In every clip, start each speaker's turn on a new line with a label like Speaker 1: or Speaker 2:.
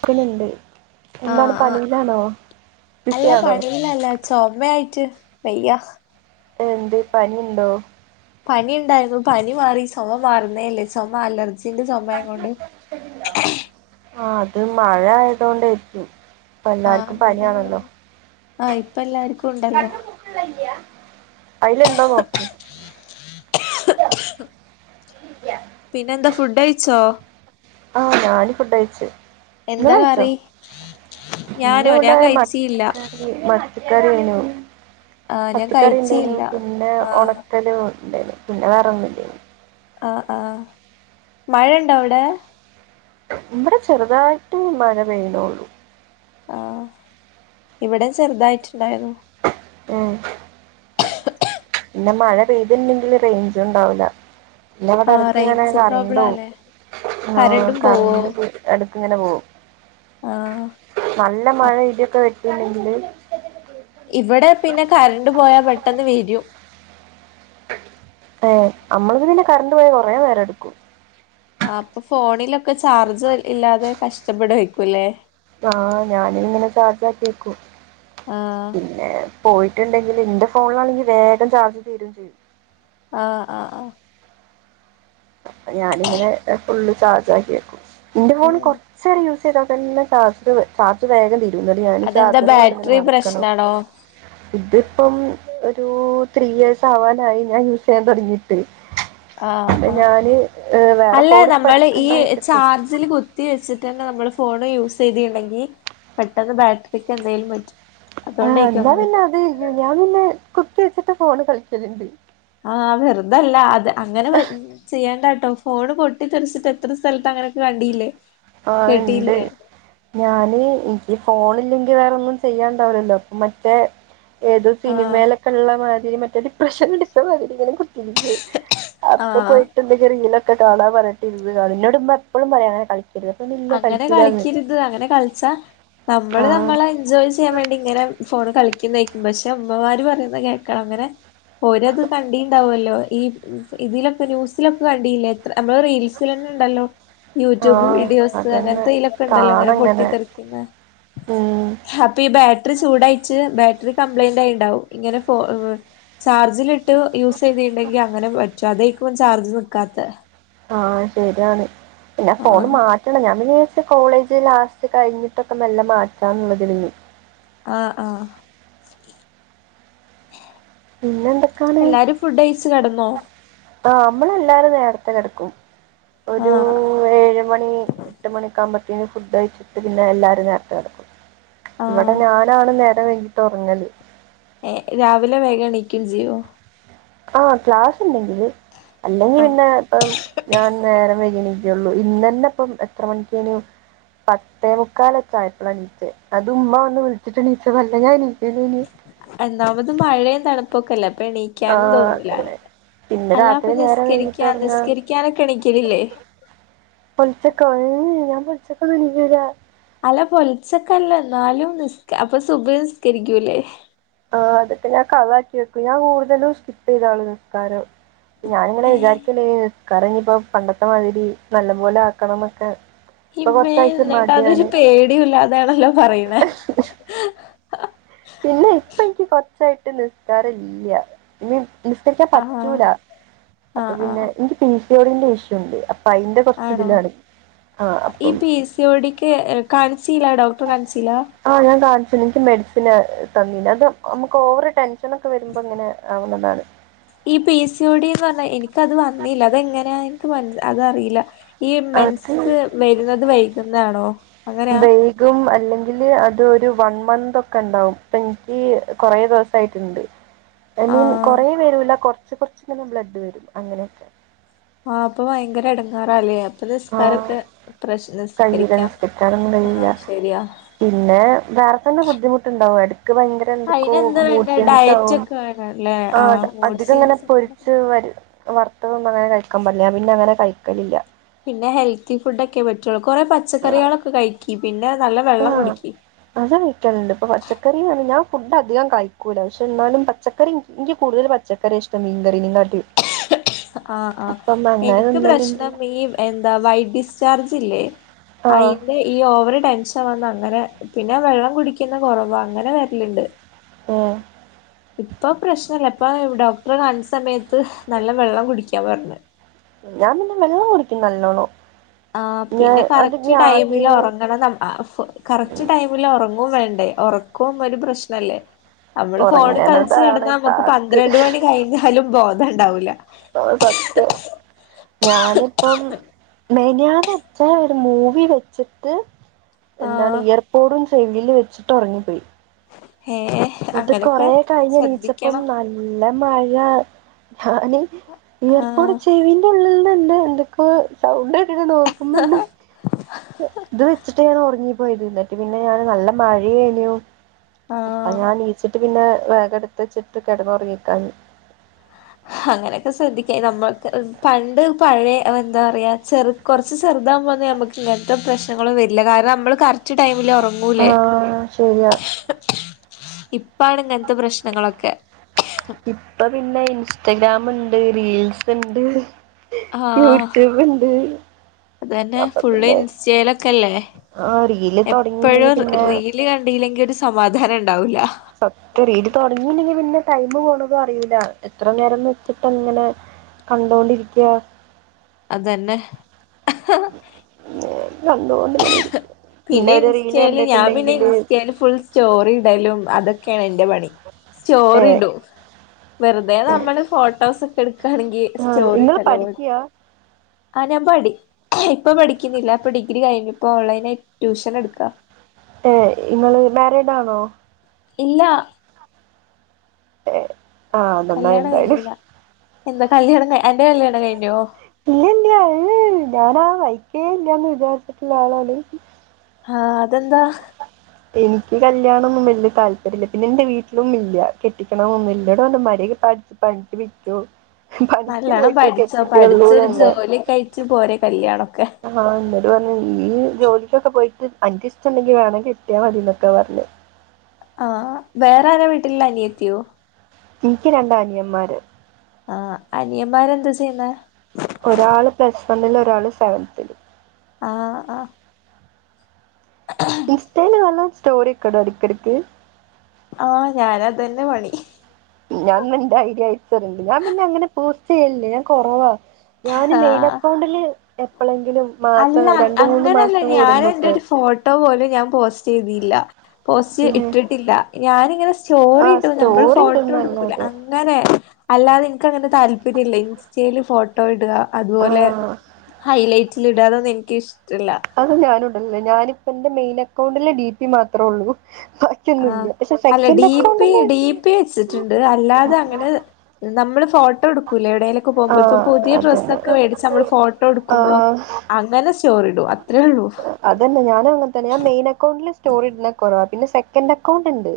Speaker 1: ക്കുന്നുണ്ട് എന്താണ്
Speaker 2: ആഹ് ആഹ്
Speaker 1: പനിയിലാണോ
Speaker 2: അല്ല
Speaker 1: ബിസിയാണോ
Speaker 2: പണില്ലല്ല ചൊമ്മയായിട്ട് വയ്യ
Speaker 1: എന്തെ പനിയിണ്ടോ
Speaker 2: പനി ണ്ടായിരുന്നു പനി മാറി ചൊമ മാറുന്നേല്ല ചൊമ അലർ [unintelligible] ചൊമയും കൊണ്ട്
Speaker 1: ആഹ് അത് മഴ ആയതൊണ്ടായിരിക്കും
Speaker 2: ആഹ്
Speaker 1: ഇപ്പല്ലാർക്കും
Speaker 2: അതന്നെ
Speaker 1: പനിയാണല്ലോ
Speaker 2: തോന്നുന്നു. ആഹ് ഇപ്പ എല്ലാരിക്കും ഒണ്ടല്ലോ
Speaker 1: വെള്ളം ഇല്ല്യ അയില് ണ്ടോ നോക്ക്
Speaker 2: [inaudible] പിന്നെ ന്താ ഫുഡ് കെയ്ച്ചോ
Speaker 1: ആഹ് ഞാന് ഫുഡ് കെയ്ച്ചു
Speaker 2: എന്താ കറി ഞാനോ ഞാൻ കയിച്ചില്ല
Speaker 1: ഈ മത്തികറി ആയിനു
Speaker 2: ആഹ് ഞാൻ
Speaker 1: മത്തിക്കറി ഉണ്ടേനു
Speaker 2: കഴിച്ചില്ല
Speaker 1: പിന്നെ
Speaker 2: ആഹ്
Speaker 1: ഒണക്കല് ണ്ടേനു പിന്നെ വേറെ ഒന്നും ഇല്ലേനു
Speaker 2: ആഹ് ആഹ് മഴയുണ്ടോ അവടെ
Speaker 1: ഇവടെ ചെറുതായിട്ട് മഴ പെയ്യുണോള്ളൂ
Speaker 2: ആഹ് ഇവടേം ചെറുതായിട്ടുണ്ടായിരുന്നു
Speaker 1: ഉം പിന്നെ മഴ പെയ്തിണ്ടെങ്കില് റേയ്ഞ്ച് ഒണ്ടാവില്ല പിന്ന വടെ
Speaker 2: ആഹ്
Speaker 1: എടക്ക് ങ്ങനെ
Speaker 2: റേഞ്ച്
Speaker 1: കറണ്ട് പോവും
Speaker 2: പ്രോബ്ലാല്ലേ
Speaker 1: ആഹ്
Speaker 2: കരണ്ടും പോവോ
Speaker 1: കറണ്ട് എടക്ക് ങ്ങനെ പോവും
Speaker 2: ആഹ്
Speaker 1: നല്ല മഴ ഇടിയോക്കെ വെട്ടുണ്ടെങ്കില്
Speaker 2: ഇവടെ പിന്നെ കറണ്ട് പോയാ പെട്ടെന്ന് വെരും
Speaker 1: ഏഹ് അമ്മളതു പിന്നെ കറണ്ട് പോയാ കൊറേ നേരട്ക്കും
Speaker 2: ആ അപ്പൊ ഫോണിലൊക്കെ ചാർജ് ഇല്ലാതെ കഷ്ടപ്പെടുകയായ്ക്കൂല്ലേ
Speaker 1: ആ ഞാനിങ്ങനെ ചാർജാക്കിവെക്കും.
Speaker 2: ആ
Speaker 1: പിന്നെ പോയിട്ടുണ്ടെങ്കില് എന്റെ ഫോണിലാണെങ്കി വേഗം ചാർജ് തീരുംചെയ്യും.
Speaker 2: ആ ആ ആ
Speaker 1: അപ്പൊ ഞാനിങ്ങനെ ഫുള്ള് ചാർജാക്കി വെക്കും എന്റെ ഫോൺ
Speaker 2: ഉം
Speaker 1: കൊ റച്ചേരം യൂസ്ചെയ്താതന്നെ ചാർജ് വേ ചാർജ് വേഗംതീരും എന്നിട്ട് ഞാന്
Speaker 2: അതെന്താ
Speaker 1: ചാർജറുകൊണ്ടിങ്ങനെ
Speaker 2: ബാറ്ററി
Speaker 1: നടക്കണം
Speaker 2: പ്രശ്നാണോ
Speaker 1: ഇതിപ്പം ഒരു ത്രീ ഇയേഴ്സ് ആവാനായി ഞാൻ യൂസ് ചെയ്യാൻ തൊടങ്ങിയിട്ട്
Speaker 2: ആ ആ
Speaker 1: ഏഹ് വേറെ
Speaker 2: അല്ലാ
Speaker 1: ഫോൺ ഇപ്പ
Speaker 2: നമ്മള്
Speaker 1: എടുക്കണ്ട വെച്ചിട്ട്
Speaker 2: ഈചാർജ് ജിൽ കുത്തിവെച്ചിട്ടുതന്നെ നമ്മള് ഫോൺ യൂസ് ചെയ്തിട്ടുണ്ടെങ്കി പെട്ടെന്ന് ബാറ്ററിക്ക് എന്തേലും പറ്റൊ
Speaker 1: ആ എന്താപിന്നെ അത് ഞാൻ പിന്നെ കുത്തിവെച്ചിട്ട് ഫോണ് കളിക്കലൊണ്ട്
Speaker 2: ആ വെറുതല്ല അത് അങ്ങനെ വര ചെയ്യാണ്ടാട്ടോ ഫോണ് പൊട്ടിത്തെറിച്ചിട്ട് എത്ര സ്ഥലത്ത് അങ്ങനെയൊക്കെ കണ്ടിയില്ലേ
Speaker 1: ആ ഇണ്ട് ഞാനീ എനിക്ക് ഫോണില്ലെങ്കി വേറെയൊന്നും ചെയ്യാണ്ടാവില്ലല്ലോ അപ്പൊ മറ്റേ ഏതോ
Speaker 2: ആഹ്
Speaker 1: സിനിമയിലൊക്കെയൊള്ള മാതിരി മറ്റേ ഡിപ്രഷനടിച്ച മാതിരി ഇങ്ങനെ കുത്തിരിക്കു അപ്പൊ
Speaker 2: ആഹ്
Speaker 1: പോയിട്ട് എന്തെങ്കിലും റീലൊക്കെ കാണാൻ പറഞ്ഞിട്ട് ഇരുന്നുകാണും എന്നൊടുമ്മാ എപ്പോഴും പറയാനെ കളിക്കരുത് അപ്പൊ ഇല്ല
Speaker 2: അങ്ങനെ
Speaker 1: കളിക്കൂലാന്ന്
Speaker 2: കളിക്കരുത് അങ്ങനെ കളിച്ചാ നമ്മള്
Speaker 1: ആ
Speaker 2: നമ്മളെ ജോലി ചെയ്യാൻവേണ്ടി ഇങ്ങനെ ഫോൺ കളിക്കുന്നായിക്കും പക്ഷെ അമ്മമാരുപറയുന്ന കേക്കണം അങ്ങനെ ഓരത് കണ്ടീണ്ടാവല്ലോ ഈ ഇതിലൊക്കെ ന്യൂസിലൊക്കെ കണ്ടില്ലേ എത്ര നമ്മള് റീൽസിലന്നെ ഉണ്ടല്ലോ യൂട്യൂബ്
Speaker 1: ആഹ്
Speaker 2: വീഡിയോസ്
Speaker 1: അതന്നെ
Speaker 2: അങ്ങനെതെയിലൊക്കെ ഒണ്ടല്ലോ അങ്ങനെ
Speaker 1: കാണങ്ങനെ
Speaker 2: പൊട്ടിത്തെറിക്കുന്നെ
Speaker 1: ഉം
Speaker 2: അപ്പൊ ഈ ബാറ്ററി ചൂടായിച്ച് ബാറ്ററി കംപ്ലൈന്റായിണ്ടാവും ഇങ്ങനെ ഫോ ചാർജിലിട്ട് യൂസ് ചെയ്തിട്ടണ്ടെങ്കി അങ്ങനെ പറ്റോ അതയ്ക്കു ചാർജ് നിക്കാത്ത
Speaker 1: ആ ശെരിയാണ് പിന്നെ ഫോണ്
Speaker 2: ആഹ്
Speaker 1: മാറ്റണം ഞാൻ പിന്നെ പ്പ കോളേജ് ലാസ്റ്റ് കഴിഞ്ഞിട്ടൊക്കെ മെല്ലെ മാറ്റാന്നുള്ളതാഞ്ഞു
Speaker 2: ആ ആ
Speaker 1: പിന്നെ
Speaker 2: എല്ലാരും ഫുഡ് കഴിച്ചുകെടന്നോ
Speaker 1: ആ നമ്മളെല്ലാരും നേരത്തെകെടക്കും ഒരു
Speaker 2: ആഹ്
Speaker 1: ഏഴുമണി എട്ടുമണിയൊക്കെയാകുമ്പത്തേന് ഫുഡ്കഴിച്ചിട്ട് പിന്നെ എല്ലാവരും നേരത്തെകെടക്കും ഇവിടെ
Speaker 2: ആഹ്
Speaker 1: ഞാനാണ് നേരംവൈകീട്ട് ഒറങ്ങല്
Speaker 2: ഏ രാവിലെ വേഗം എണീക്കും ചെയ്യൊ
Speaker 1: ആ ക്ലാസൊണ്ടെങ്കില് അല്ലെങ്കി
Speaker 2: ആഹ്
Speaker 1: പിന്നെ അപ്പം ഞാൻ നേരം വൈകിയെണിക്കൊള്ളൂ ഇന്നന്നെയിപ്പം എത്ര മണിക്കന്നെയാ പത്തേ മുക്കാലൊക്കെയായപ്പളാണീച്ചേ അതുമ്മാ വന്നുവിളിച്ചിട്ടെനീച്ചതല്ല ഞാൻ എനീക്കണയിനി
Speaker 2: ഒന്നാമത് മഴയും തണുപ്പൊക്കെയല്ലേ പ്പ
Speaker 1: ആ
Speaker 2: എണീക്കാനും തോന്നൂലാല്ലേ
Speaker 1: തന്നെ പിന്നെ
Speaker 2: അല്ലാ അപ്പൊ
Speaker 1: രാത്രി നേരം വൈകിട്ട്
Speaker 2: നിസ്കരിക്കാ
Speaker 1: ഉറങ്ങാ
Speaker 2: നിസ്കരിക്കാനൊക്കെയെണിക്കലില്ലേ
Speaker 1: പൊളിച്ചക്കോ ഹേ ഞാൻ പൊളിച്ചക്കൊന്നും എണീക്കൂലാ
Speaker 2: അല്ല പൊലിച്ചക്കല്ലാ എന്നാലും നിസ്കാ അപ്പൊ സുബഹി നിസ്കരിക്കൂല്ലേ
Speaker 1: ആ അതൊക്കെ ഞാൻ കളാക്കിവെക്കും ഞാൻ കൂടുതലും സ്കിപ്പ് ചെയ്താണ് നിസ്ക്കാരം ഞാനിങ്ങനെ
Speaker 2: ഏഹ്
Speaker 1: വിചാരിക്കല്ലേ നിസ്കാരം ഇനിയിപ്പം പണ്ടത്തെമാതിരി നല്ല പോലെയാക്കണംന്നൊക്കെ
Speaker 2: ഇമ്മേ എന്നിട്ടതൊരു പേടിയില്ലാതാണല്ലോ പറയണേ
Speaker 1: പിന്നെയിപ്പം എനിക്കുകൊറച്ചായിട്ട് നിസ്കാരം ഇല്ല ഇന്ന് നിസ്കരിക്കാൻ
Speaker 2: ആഹ്
Speaker 1: പറ്റൂല
Speaker 2: ആഹ്
Speaker 1: അപ്പൊപിന്നെ
Speaker 2: ആഹ്
Speaker 1: എനിക്ക് പി സി ഓടീന്റേ ഇഷ്യുണ്ട് ഫൈന്റെ കുറച്ച് ഇതിലാണ് ആ അപ്പം
Speaker 2: പിസി ഓ ടി ക്ക് കാണിചില്ല ഡോക്ടർ കാണിച്ചില്ല
Speaker 1: ആഹ് ഞാൻ കാണിച്ച എനിക്ക് മെഡിസിന് തന്നീനി അത് നമുക്ക് ഓവറ് ടെൻഷനൊക്കെ വരുമ്പോ ഇങ്ങനെ ആവുന്നുടർന്ന്
Speaker 2: ഈ പി എസ് സി ഓടിന്ന് പറഞ്ഞാൽ എനിക്കത് വന്നില്ല അത എങ്ങനെയ എനിക്ക് അത്റിയില്ല ഈ
Speaker 1: അത്
Speaker 2: മൻസ് വരുന്നത് വൈകുന്നതാണോ അങ്ങനെയാ
Speaker 1: ഇതും അല്ലെങ്കി അത ഒരു വൺ മന്ത് ഒക്കെ ഉണ്ടാവും അപ്പൊ എനിക്ക് കുറെ ദിവസയിട്ടുണ്ട് ഐ മീൻ
Speaker 2: ആഹ്
Speaker 1: കുറേ വരൂല്ല കുറച്ച് കുറച്ചങ്ങനെ ബ്ലഡ് വരും അങ്ങനെയൊക്കെ
Speaker 2: ആഹഹ് അപ്പൊ ഭയങ്കര ഇടങ്ങാറാലേ അപ്പ
Speaker 1: ആ
Speaker 2: നിസ്കാരക്കെ പ്രശ്നസ്
Speaker 1: കഴിയില്ല
Speaker 2: നിസ്കരിക്കാം
Speaker 1: നിസ്കരിക്കാനൊന്നും കഴിയില്ല.
Speaker 2: ആ ശരിയാ
Speaker 1: പിന്നെ വേറെ തന്നെ ബുദ്ധിമുട്ടുണ്ടാവും എടക്ക് ഭയങ്കര എന്തൊക്കോ
Speaker 2: അയിനെന്താ വേണ്ടേ ഡയറ്റ്
Speaker 1: മൂട്സെൻസവും
Speaker 2: ഒക്കെ വേണല്ലേ ആഹ് മൂഡ്
Speaker 1: അധികം ഇങ്ങനെ
Speaker 2: സ്വിങ്സ് ഒക്കെ
Speaker 1: പൊരിച്ച് വരും വർത്തവൊന്നും അങ്ങനെ കഴിക്കാൻ പില്ല പിന്നെ അങ്ങനെ കഴിക്കലില്ല
Speaker 2: പിന്നെ ഹെൽത്തി ഫുഡ ഒക്കെ പറ്റുള്ളൂ കുറെ പച്ചക്കറികളൊക്കെ കഴിക്കി പിന്നെ നല്ല വെള്ളം കുടിക്കി
Speaker 1: അതാ കഴിക്കാനുണ്ട് ഇപ്പൊ പച്ചക്കറാണ് ഞാൻ ഫുഡ് അധികം കഴിക്കൂല പക്ഷെ എന്നാലും പച്ചക്കറി എനിക്ക് കൂടുതൽ പച്ചക്കറി ഇഷ്ടം മീങ്കറിങ്ങാട്ടി
Speaker 2: [unintelligible] ആഹ് ആഹ്
Speaker 1: അങ്ങനെ
Speaker 2: എനിക്ക്
Speaker 1: തിന്നലുണ്ട്
Speaker 2: പ്രശ്നം ഈ എന്താ വൈഡ് ഡിസ്ചാർജ് ഇല്ലേ
Speaker 1: ആഹ്
Speaker 2: അയില്ലെ ഈ ഓവർ ടെൻഷൻ വന്ന് അങ്ങനെ പിന്നെ വെള്ളം കുടിക്കുന്ന കുറവാ അങ്ങനെ വരിലണ്ട്
Speaker 1: ഓഹ്
Speaker 2: ഇപ്പൊ പ്രശ്നല്ല ഇപ്പൊ ഡോക്ടർ കാണ്ച്ച സമയത്ത് നല്ല വെള്ളം കുടിക്കാ പറഞ്ഞു
Speaker 1: ഞാൻ പിന്നെ വെള്ളം കുടിക്കും നല്ലോണം
Speaker 2: ആഹ്
Speaker 1: ഞാൻ
Speaker 2: പിന്നെ കറക്റ്റ്
Speaker 1: അതൊക്കെ
Speaker 2: ടൈമിൽ
Speaker 1: ആദ്യം
Speaker 2: ഉറങ്ങണം കറക്റ്റ് ടൈ ല ഉറങ്ങും വേണ്ടേ ഉറക്കവും ഒരു പ്രശ്നല്ലേ നമ്മള് ഫോണ് കളിച്ച്
Speaker 1: ഉറങ്ങണതാണ്
Speaker 2: നടന്നാ നമ്മുക്ക്
Speaker 1: ടാസ്ക്.
Speaker 2: പന്ത്രണ്ട് മണി കഴിഞ്ഞാലും ബോധം ഉണ്ടാവൂല്ല
Speaker 1: ആ സത്യം ഞാനിപ്പം മേ ഞാൻ വച്ചാ ഒരു മൂവി വെച്ചിട്ട് എന്താണ്
Speaker 2: ആഹ്
Speaker 1: ഇയർ [unintelligible] ചെവിയിൽ വെച്ചിട്ട് ഉറങ്ങിപ്പോയി
Speaker 2: ഏഹ്
Speaker 1: എന്നിട്ട് കൊറെ
Speaker 2: അങ്ങനൊക്കെ
Speaker 1: കഴിഞ്ഞണീച്ചപ്പം
Speaker 2: ശ്രദ്ധിക്കണം
Speaker 1: നല് നല്ല മഴ ഞാന് യർപോട്
Speaker 2: ആഹ്
Speaker 1: ചെവി ള്ളണ്ട് എന്തൊക്ക സൗണ്ട് കേട്ടിട്ട് നോക്കുമ്പോണ്ട് ഇത് വെച്ചിട്ട് ഞാൻ ഉറങ്ങിപ്പോയത് എന്നിട്ട് പിന്നെ ഞാൻ നല്ല മഴ ഏനു അപ്പ
Speaker 2: ആഹ്
Speaker 1: ഞാൻ നീച്ചിട്ട് പിന്നെ വേഗ എടുത്ത വച്ചിട്ട് കിടന്നുറങ്ങക്കാന്ന്
Speaker 2: അങ്ങനെയൊക്കെ ശ്രദ്ധിക്ക നമ്മൾക്ക് പണ്ട് പഴയ എന്താ പറയാ ചെറു കുറച്ച് ചെറുതാൻ പോക നമുക്കു ഇങ്ങനെത്തെ പ്രശ്നങ്ങളും വരില്ല കാരണം നമ്മള് കറക്റ്റ് ടൈമിൽ ഉറ ലേ
Speaker 1: ആഹ് ശരിയാ
Speaker 2: ഇപ്പാണ് ഇങ്ങനത്തെ പ്രശ്നങ്ങളൊക്കെ
Speaker 1: ഇപ്പൊ പിന്നെ ഇൻസ്റ്റഗ്രാം ഉണ്ട് റീൽസ് ഉണ്ട് യൂട്യൂബ് ണ്ട്
Speaker 2: അത് തന്നെ ഫുള്ള് ഇൻസ്റ്റലൊക്കെല്ലേ
Speaker 1: ആ റീല് തുടങ്ങിയില്ലെങ്കിൽ
Speaker 2: എപ്പോഴും
Speaker 1: പിന്നെ
Speaker 2: റീൽ ല് കണ്ടില്ലെങ്കി ഒരു സമാധാനം ഉണ്ടാവുല്ല
Speaker 1: സത്യ രീൽ തുടങ്ങിയില്ലെങ്കി പിന്നെ ടൈമ് പോണതും അറിയില്ല എത്ര നേരം വെച്ചിട്ട് അങ്ങനെ കണ്ടുകൊണ്ടിരിക്ക
Speaker 2: അതന്നെ
Speaker 1: കണ്ടുകൊണ്ട് ഇങ്ങനെ ഇരിക്ക
Speaker 2: പിന്നെ ഇൻസ്റ്റൽ ഞാൻ പിന്നെ ഇൻസ്റ്റൽ ഫുൾ സ്റ്റോറിടലും അതൊക്കെയാണ് എന്റെ പണി സ്റ്റോറിടും വെറുതെ നമ്മള് ഫോട്ടോസ് ഒക്കെ എടുക്കയാണെങ്കിൽ സ്റ്റോറി
Speaker 1: നിങ്ങൾ
Speaker 2: ഉണ്ടല്ലോ
Speaker 1: പഠിക്കുക
Speaker 2: ആഹ് ഞാൻ പഠി ഇപ്പൊ പഠിക്കുന്നില്ല ഇപ്പൊ ഡിഗ്രി കഴിഞ്ഞു ഇപ്പ ഓൺലൈനായി ട്യൂഷൻ എടുക്ക
Speaker 1: ഏ നിങ്ങള് മാരീഡ് ആണോ
Speaker 2: ഇല്ല
Speaker 1: ഏ
Speaker 2: കല്യാണം കഴിഞ്ഞില്ല എന്താ കല്യാണം അന്റെ കല്യാണം കഴിഞ്ഞോ?
Speaker 1: ഇല്ല ഇല്ല ഏയ് ഞാൻ ആ വഴിക്കേ ഇല്ലന്ന് വിചാരിച്ചിട്ടുള്ള ആളാണ്
Speaker 2: ഹാ അതെന്താ?
Speaker 1: എനിക്ക് കല്യാണമൊന്നും വലിയ താല്പര്യമില്ല പിന്നെ എന്റെ വീട്ടിലും ഇല്യാ കെട്ടിക്കണംമൊന്നും ഇല്ല മര്യാദക്ക് പടി പണിക്ക് പൊയ്ക്കോ പണിക്ക്
Speaker 2: നല്ലോണം
Speaker 1: പോയിട്ടേ കെട്ടിക്കോള്ളുന്ന്ണ്ട്
Speaker 2: ച്ചു പോരെ കല്യാണൊക്കെ
Speaker 1: ആഹ് എന്നോട് പറഞ്ഞത് നീ ജോലിക്കൊക്കെ പോയിട്ട് അനക്കിഷ്ടമുണ്ടെങ്കിൽ വേണങ്കിൽ കെട്ടിയാൽ മതി എന്നൊക്കെ പറഞ്ഞ
Speaker 2: ആ വേറെരാ വീട്ടിൽ ഉള്ളെ അനിയ ത്തിയോ
Speaker 1: എനിക്ക് രണ്ട് അനിയന്മാര്
Speaker 2: ആഹ് അനിയന്മാര് എന്താ ചെയ്യുന്നെ
Speaker 1: ഒരാള് പ്ലസ് വണ്ണില് ഒരാള് സെവൻതില്
Speaker 2: ആഹ് ആഹ് [inaudible]
Speaker 1: ഇൻസ്റ്റേല് വല്ല സ്റ്റോറി ഒക്കെടോ ഇടക്കെടക്ക്
Speaker 2: ആഹ് ഞാൻ അതന്നെ പണി
Speaker 1: ഞാൻന്നാ ഇന്റെ ഐഡി അയച്ചരണ്ട് ഞാൻ പിന്നെ അങ്ങനെ പോസ്റ്റ് ചെയ്യലില്ല ഞാൻ കൊറവാ ഞാന്
Speaker 2: ആ
Speaker 1: മെയിൻ അക്കൗണ്ടില് എപ്പളെങ്കിലും
Speaker 2: അല്ല അങ്ങനെയല്ല ഞാൻ എന്റെ ഒരു ഫോട്ടോ പോലും ഞാൻ പോസ്റ്റ് ചെയ്തില്ല പോസ്റ്റ്
Speaker 1: പിന്നെ
Speaker 2: ഇട്ടിട്ടില്ല ഞാനിങ്ങനെ സ്റ്റോറി
Speaker 1: ആഹ്
Speaker 2: ഇടു നമ്മള്
Speaker 1: സ്റ്റോറി
Speaker 2: ഫോട്ടോ എടുക്കൂല
Speaker 1: ഇടുന്നല്ലാതെ
Speaker 2: അങ് അങ്ങനെ അല്ലാതെ എനിക്ക് അങ്ങനെ താല്പര്യല്ല ഇൻസ്റ്റയിൽ ഫോട്ടോ ഇടുക അതുപോലെ
Speaker 1: ആഹ്
Speaker 2: ഹൈലൈറ്റിൽ ഇട അതൊന്നും എനക്ക് ഇഷ്ടല്ല
Speaker 1: അത് ഞാനുടല്ല ഞാനിപ്പന്റെ മെയിൽ അക്കൗണ്ടില് ഡി പി മാത്രോള്ളൂ
Speaker 2: ആഹ് അല്ല ഡി പി
Speaker 1: അക്കൗണ്ടില്
Speaker 2: ഡി പി വെച്ചിട്ടുണ്ട് അല്ലാതെ അങ്ങനെ നമ്മള് ഫോ ട്ടോ എടുക്കൂലെ എവിടെേലൊക്കെ പോകുമ്പൊ ഇപ്പൊ
Speaker 1: ആഹ്
Speaker 2: പുതിയ ഡ്രസ്സ്
Speaker 1: അതന്നെ
Speaker 2: ഒക്കെ മേടിച്ചാ മ്മള് ഫോട്ടോ എടുക്കുമ്പോ
Speaker 1: ആഹ്
Speaker 2: അങ്ങനെ സ്റ്റോറിടു അത്രേള്ളു
Speaker 1: അതന്നെ ഞാനും അങ്ങന തന്നെ ഞാൻ മെയിൻ അക്കൗണ്ടില് സ്റ്റോറി ഇടുന്ന കുറവ പിന്നെ സെക്കൻ് അക്കൗണ്ട് ഉണ്ട്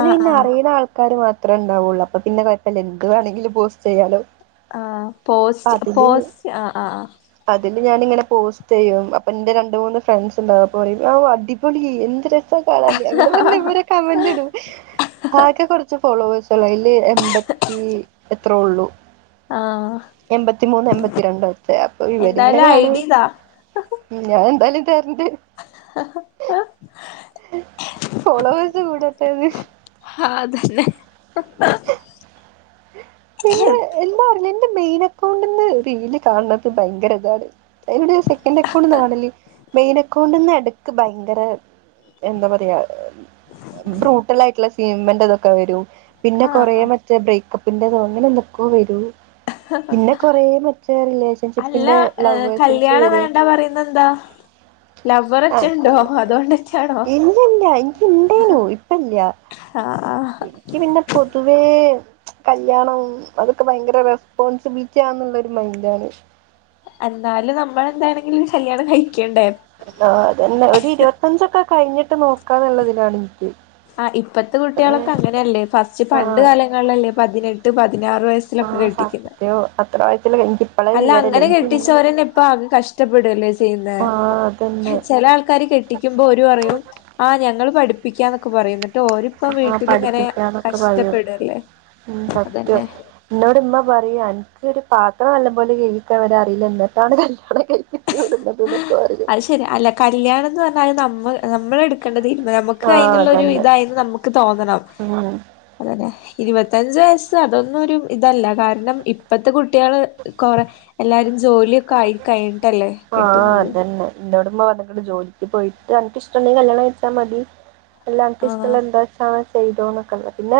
Speaker 2: ആ
Speaker 1: പിന്നെ
Speaker 2: ആ
Speaker 1: അറിയുന്ന ആൾക്കാര് മാത്രമേ ഉണ്ടാവുള്ളൂ അപ്പൊ പിന്നെ കുഴപ്പമില്ല എന്ത് വേണമെങ്കിലും പോസ്റ്റ് ചെയ്യാലോ
Speaker 2: ആ
Speaker 1: അപ്പൊ
Speaker 2: പോസ്റ്റ്
Speaker 1: അതില്
Speaker 2: പോസ്റ്റ് ആ ആ
Speaker 1: അതില് ഞാനിങ്ങനെ പോസ് ചെയ്യും അപ്പൊ എന്റെ രണ്ട് മൂന്ന് ഫ്രണ്ട്സ് ഇണ്ട് അപ്പോ പറയും അടിപൊളി എന്ത് ര സാ കാണാന് അങ്ങനെ പറഞ്ഞ്
Speaker 2: ആഹ്
Speaker 1: ഇവര് കമന്റ് ഇടും ആക്കെ കുറച്ച് ഫോളോവേഴ്സുള്ളു അയില് എൺമ്പത്തി എത്രൊള്ളു
Speaker 2: ആഹ്
Speaker 1: എൺമ്പത്തി മൂന്ന് എൺമ്പത്തിരണ്ടൊറ്റം അപ്പൊ ഇവരിങ്ങനെ
Speaker 2: എന്തായാലും
Speaker 1: കാണൂ
Speaker 2: ഐഡിതാ
Speaker 1: ഞാൻ എന്തായാലും തരണ്ട്
Speaker 2: [inaudible]
Speaker 1: ഫോളോവേസ് കൂടട്ടെന്ന്
Speaker 2: ഹാതെന്നെ [inaudible]
Speaker 1: പിന്നെ എന്താ അറില്ല എന്റെ മെയിൻ അക്കൗണ്ട്ന്ന് റീൽ കാണന്നത് ഭയങ്കര ഇതാണ് അയിനിടെ സെക്കൻ് അക്കൗണ്ട്ന്ന് കാണല് മെയിൻ അക്കൗണ്ട്ന്ന് എടുക്ക് ഭയങ്കര എന്താ പറയാ ബ്രൂട്ടലായിട്ടുള്ള സീനിമെന്റ് അതൊക്കെ വരും പിന്നെ കൊറ
Speaker 2: ആഹ്
Speaker 1: മറ്റേ ബ്രേ കപ്പിൻ്റെതോ അങ്ങനെ എന്തൊക്കൊ വരും പിന്നെ കൊറ മറ്റേ
Speaker 2: അല്ല
Speaker 1: റിലേഷൻഷിപ്പിന്റെ
Speaker 2: ഏ,
Speaker 1: ലവ്വേഴ്സിൻ്റത് വരു
Speaker 2: ലവ്വറെറ്റണ്ടൊ അതോണ്ടെറ്റാണോ
Speaker 1: ഇല്ലില്ല എനിക്ക്
Speaker 2: ആഹ്
Speaker 1: ഇണ്ടേനു
Speaker 2: ആഹ്
Speaker 1: ഇക്കി പിന്നെ പൊതുവേ കല്ല്യാണവും അതൊക്കെ ഭയങ്കര റെസ്പോൺസിബിലിറ്റി ആണ്ന്നുള്ളരു മൈൻഡ് ആണ്
Speaker 2: എന്നാലും നമ്മളെന്താണെങ്കിലും കല്യാണം കയിക്കണ്ടേ
Speaker 1: ആ അതന്നെ ഒരു ഇരുപത്തഞ്ചൊക്കെ കഴിഞ്ഞിട്ട് നോക്കാന്നുള്ളതിനാണ്
Speaker 2: ആ ഇപ്പത്തെ കുട്ടികളൊക്കെ അങ്ങനെയല്ലേ ഫസ്റ്റ്
Speaker 1: ആ
Speaker 2: പണ്ട് കാലങ്ങളിലല്ലേ പതിനെട്ട് പതിനാറ് വയസ്
Speaker 1: ആഹ് സത്യോ അത്ര വയസ്സില്ല എനി
Speaker 2: അല്ല അങ്ങനെ കെട്ടിച്ചോരന്നെ ഇപ്പ ആകെ കഷ്ടപ്പെടല്ലേ ചെയ്യിന്നേ
Speaker 1: ആ അതന്നെ
Speaker 2: ചെല ആൾക്കാര് കെട്ടിക്കുമ്പോ ഒരു പറയും ആ ഞങ്ങൾ പഠിപ്പിക്കാന്നൊക്കെ പറയുന്നു ന്നി ന്നിട്ട് ഓരിപ്പം
Speaker 1: ആ
Speaker 2: വീട്ടിലിങ്ങനെ
Speaker 1: പഠിപ്പിക്കാന്നൊക്കെ പറയും
Speaker 2: കഷ്ടപ്പെടല്ലേ അതന്നെ
Speaker 1: ഇന്നോടിമ്മ പറയൂ അനക്കൊരു പാത്രം നല്ലം പോലെ കേകിക്കാൻ അവരെ അറിയില്ല എന്നിട്ടാണ് കല്യാണം കയി ച്ചിട്ന്നത്ക്കെ പറയും
Speaker 2: അത് ശരി അല്ല കല്യാണം എന്ന് പറഞ്ഞാൽ നമ്മൾ നമ്മള എടു കണ്ടതീർന്ന് നമുക്ക്
Speaker 1: ആ
Speaker 2: അയ്നുള്ള ഒരു
Speaker 1: അതന്നെ
Speaker 2: ഇതായന്ന് നമുക്ക് തോന്നണം
Speaker 1: ഉം
Speaker 2: അതന്നെ ഇരുപത്തഞ്ച് വയസ്സ് അതൊന്നും ഒരു ഇതല്ല കാരണം ഇപ്പത്തെ കുട്ടികള് കൊറെ എല്ലാരും ജോലിയൊക്കെ ആയി കഴിഞ്ഞിട്ടല്ലേ
Speaker 1: ആഹ്
Speaker 2: കെട്ടുന്നത്
Speaker 1: അതന്നെ ഇന്നോട് മ്മ പർഞ്ഞ് ക്ക്ണ് ജോലിക്ക് പോയിട്ട് അൻക്കിഷ്ടണ്ടെങ്കി കല്യാണം കഴിച്ചാ മതി എല്ലാംർക്കും
Speaker 2: ആഹ്
Speaker 1: ഇഷ്ടുള്ള എന്താച്ചാ ചെയ്തോന്നൊക്കത് പിന്നെ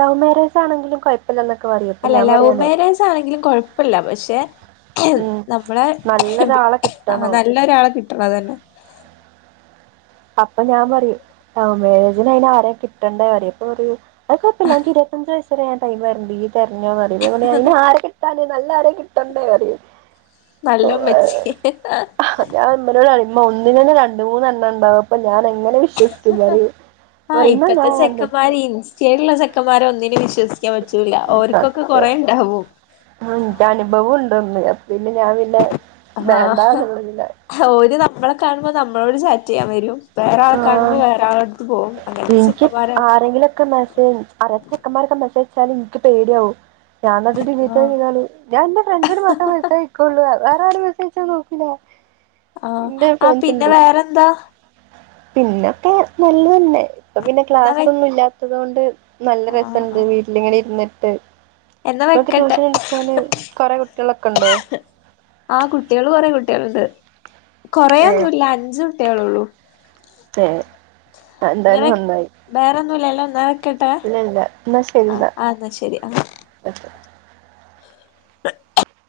Speaker 1: ലവ് മാരേജ് ആണെങ്കിലും കൊഴ്- പല്ലന്നൊക്കെ പറയും അപ്പൊ
Speaker 2: അല്ല
Speaker 1: ഞാൻ
Speaker 2: ലൗ
Speaker 1: പറയാണ്
Speaker 2: മേരേജാണെങ്കിലും കുഴപ്പില്ല പക്ഷെ
Speaker 1: ഉം
Speaker 2: നമ്മളെ
Speaker 1: നല്ലൊരാളെ
Speaker 2: ആ
Speaker 1: കിട്ടണം
Speaker 2: നല്ലൊരാളെ കിട്ടണം അതന്നെ
Speaker 1: അപ്പൊ ഞാൻ പറയൂ ലൗ മേരേജിനയ് നാരെ കിട്ടണ്ടേ അപ്പ പറയു അത് കൊയ്പ്പില്ല അൻക് ഇരുപത്തഞ്ച് വയസ്സരെ ടൈമരണ്ട് ഇജ്ജ് തെർഞ്ഞോ പ്പഞാ പർഞ്ഞ് അയ്നാരെ കിട്ട താനെ നല്ലാരെ കിട്ടണ്ടേ ന്നറിം
Speaker 2: നല്ലമ്മച്ചി
Speaker 1: ഞാൻ ഉമ്മനോടറിം മ്മ ഒന്നിനന്നെ രണ്ട് മൂന്നെണ്ണണ്ടാവും അപ്പൊ ഞാനെങ്ങനെ വിശ്വസി ന്നറിം പ്പറിം ന്നാ ഞാൻ കണ്ടുട്ച്ചെരാ
Speaker 2: ചേലുള്ള ചെക്കന്മാരെ ഒന്നിനും വിശ്വസിക്കാൻ പറ്റൂല്ല ഓർക്കൊക്കെ കുറെണ്ടാവൂ
Speaker 1: ന്റെ അനുഭവം ഉണ്ടോന്ന് അപ്പിന്ന ഞാനൊന്ന്
Speaker 2: ആഹ് ഓര് നമ്മളെ കാണുമ്പോ നമ്മളോട് ചാറ്റ് ചെയ്യാൻ വരും വേറെ ആൾ
Speaker 1: ആഹ്
Speaker 2: കാണുമ്പോ വേറെ ആള എടുത്ത് പോവും അങ്ങൻത്തെ
Speaker 1: എനിക്ക്
Speaker 2: ചെക്കമാരാ
Speaker 1: ആരെങ്കിലൊക്കെ മെസേജ് അറിയാത്ത ചെക്കന്മാരക്കെസ്സേജയ്ച്ചാല് എനിക്ക് പേടിയാവും ഞാൻ ന്നട്ട് ഡിലീറ്റ്
Speaker 2: ആഹ്
Speaker 1: ചെയ്താൽ ഞാൻന്റെ ഫ്രണ്ട്സിന് മാത്രേ മെസ്സജ് അയ്കൊള്ളൂ വേറെ ആ മെസ്സജ്ച്ചാ നോക്കൂല എന്റെ
Speaker 2: ആഹ്
Speaker 1: ഫ്രണ്ട്സ്
Speaker 2: പിന്നെ
Speaker 1: ഉണ്ട്
Speaker 2: വേറെന്താ
Speaker 1: പിന്നൊക്കെ നല്ലതന്നെ പ്പൊ പിന്നെ
Speaker 2: എന്നാ വെ
Speaker 1: ക്ലാസ്ന്നും ഇല്ലാത്തത് കൊണ്ട് നല്ല
Speaker 2: ആഹ്
Speaker 1: രസണ്ട്
Speaker 2: ആഹ്
Speaker 1: വീട്ടിലിങ്ങനെ ഇരുന്നിട്ട്
Speaker 2: എന്നാ
Speaker 1: പ്പോ ഓക്ക്
Speaker 2: വെക്കട്ടെ
Speaker 1: ട്യൂഷൻ എടുക്കാന് കൊറെ കുട്ട്യാളൊക്കെ ഉണ്ടോ
Speaker 2: ആഹ് കുട്ട്യാൾ കൊറെ കുട്ടികൾ ണ്ട്
Speaker 1: ഏഹ്
Speaker 2: കൊറേന്നുല്ല അഞ്ച് കുട്ട്യാളള്ളു
Speaker 1: ഏഹ്
Speaker 2: ഇന്നലെ
Speaker 1: എന്തായാലും നന്നായി
Speaker 2: ബേറെ ഒന്നുല്ലല്ലോ ന്ന വെക്കട്ടെ
Speaker 1: ഇല്ലല്ല എന്നാ
Speaker 2: ആഹ്
Speaker 1: ശരിന്നാ
Speaker 2: എന്നാ ശരി ആ
Speaker 1: ഓക്കേ
Speaker 2: [inaudible]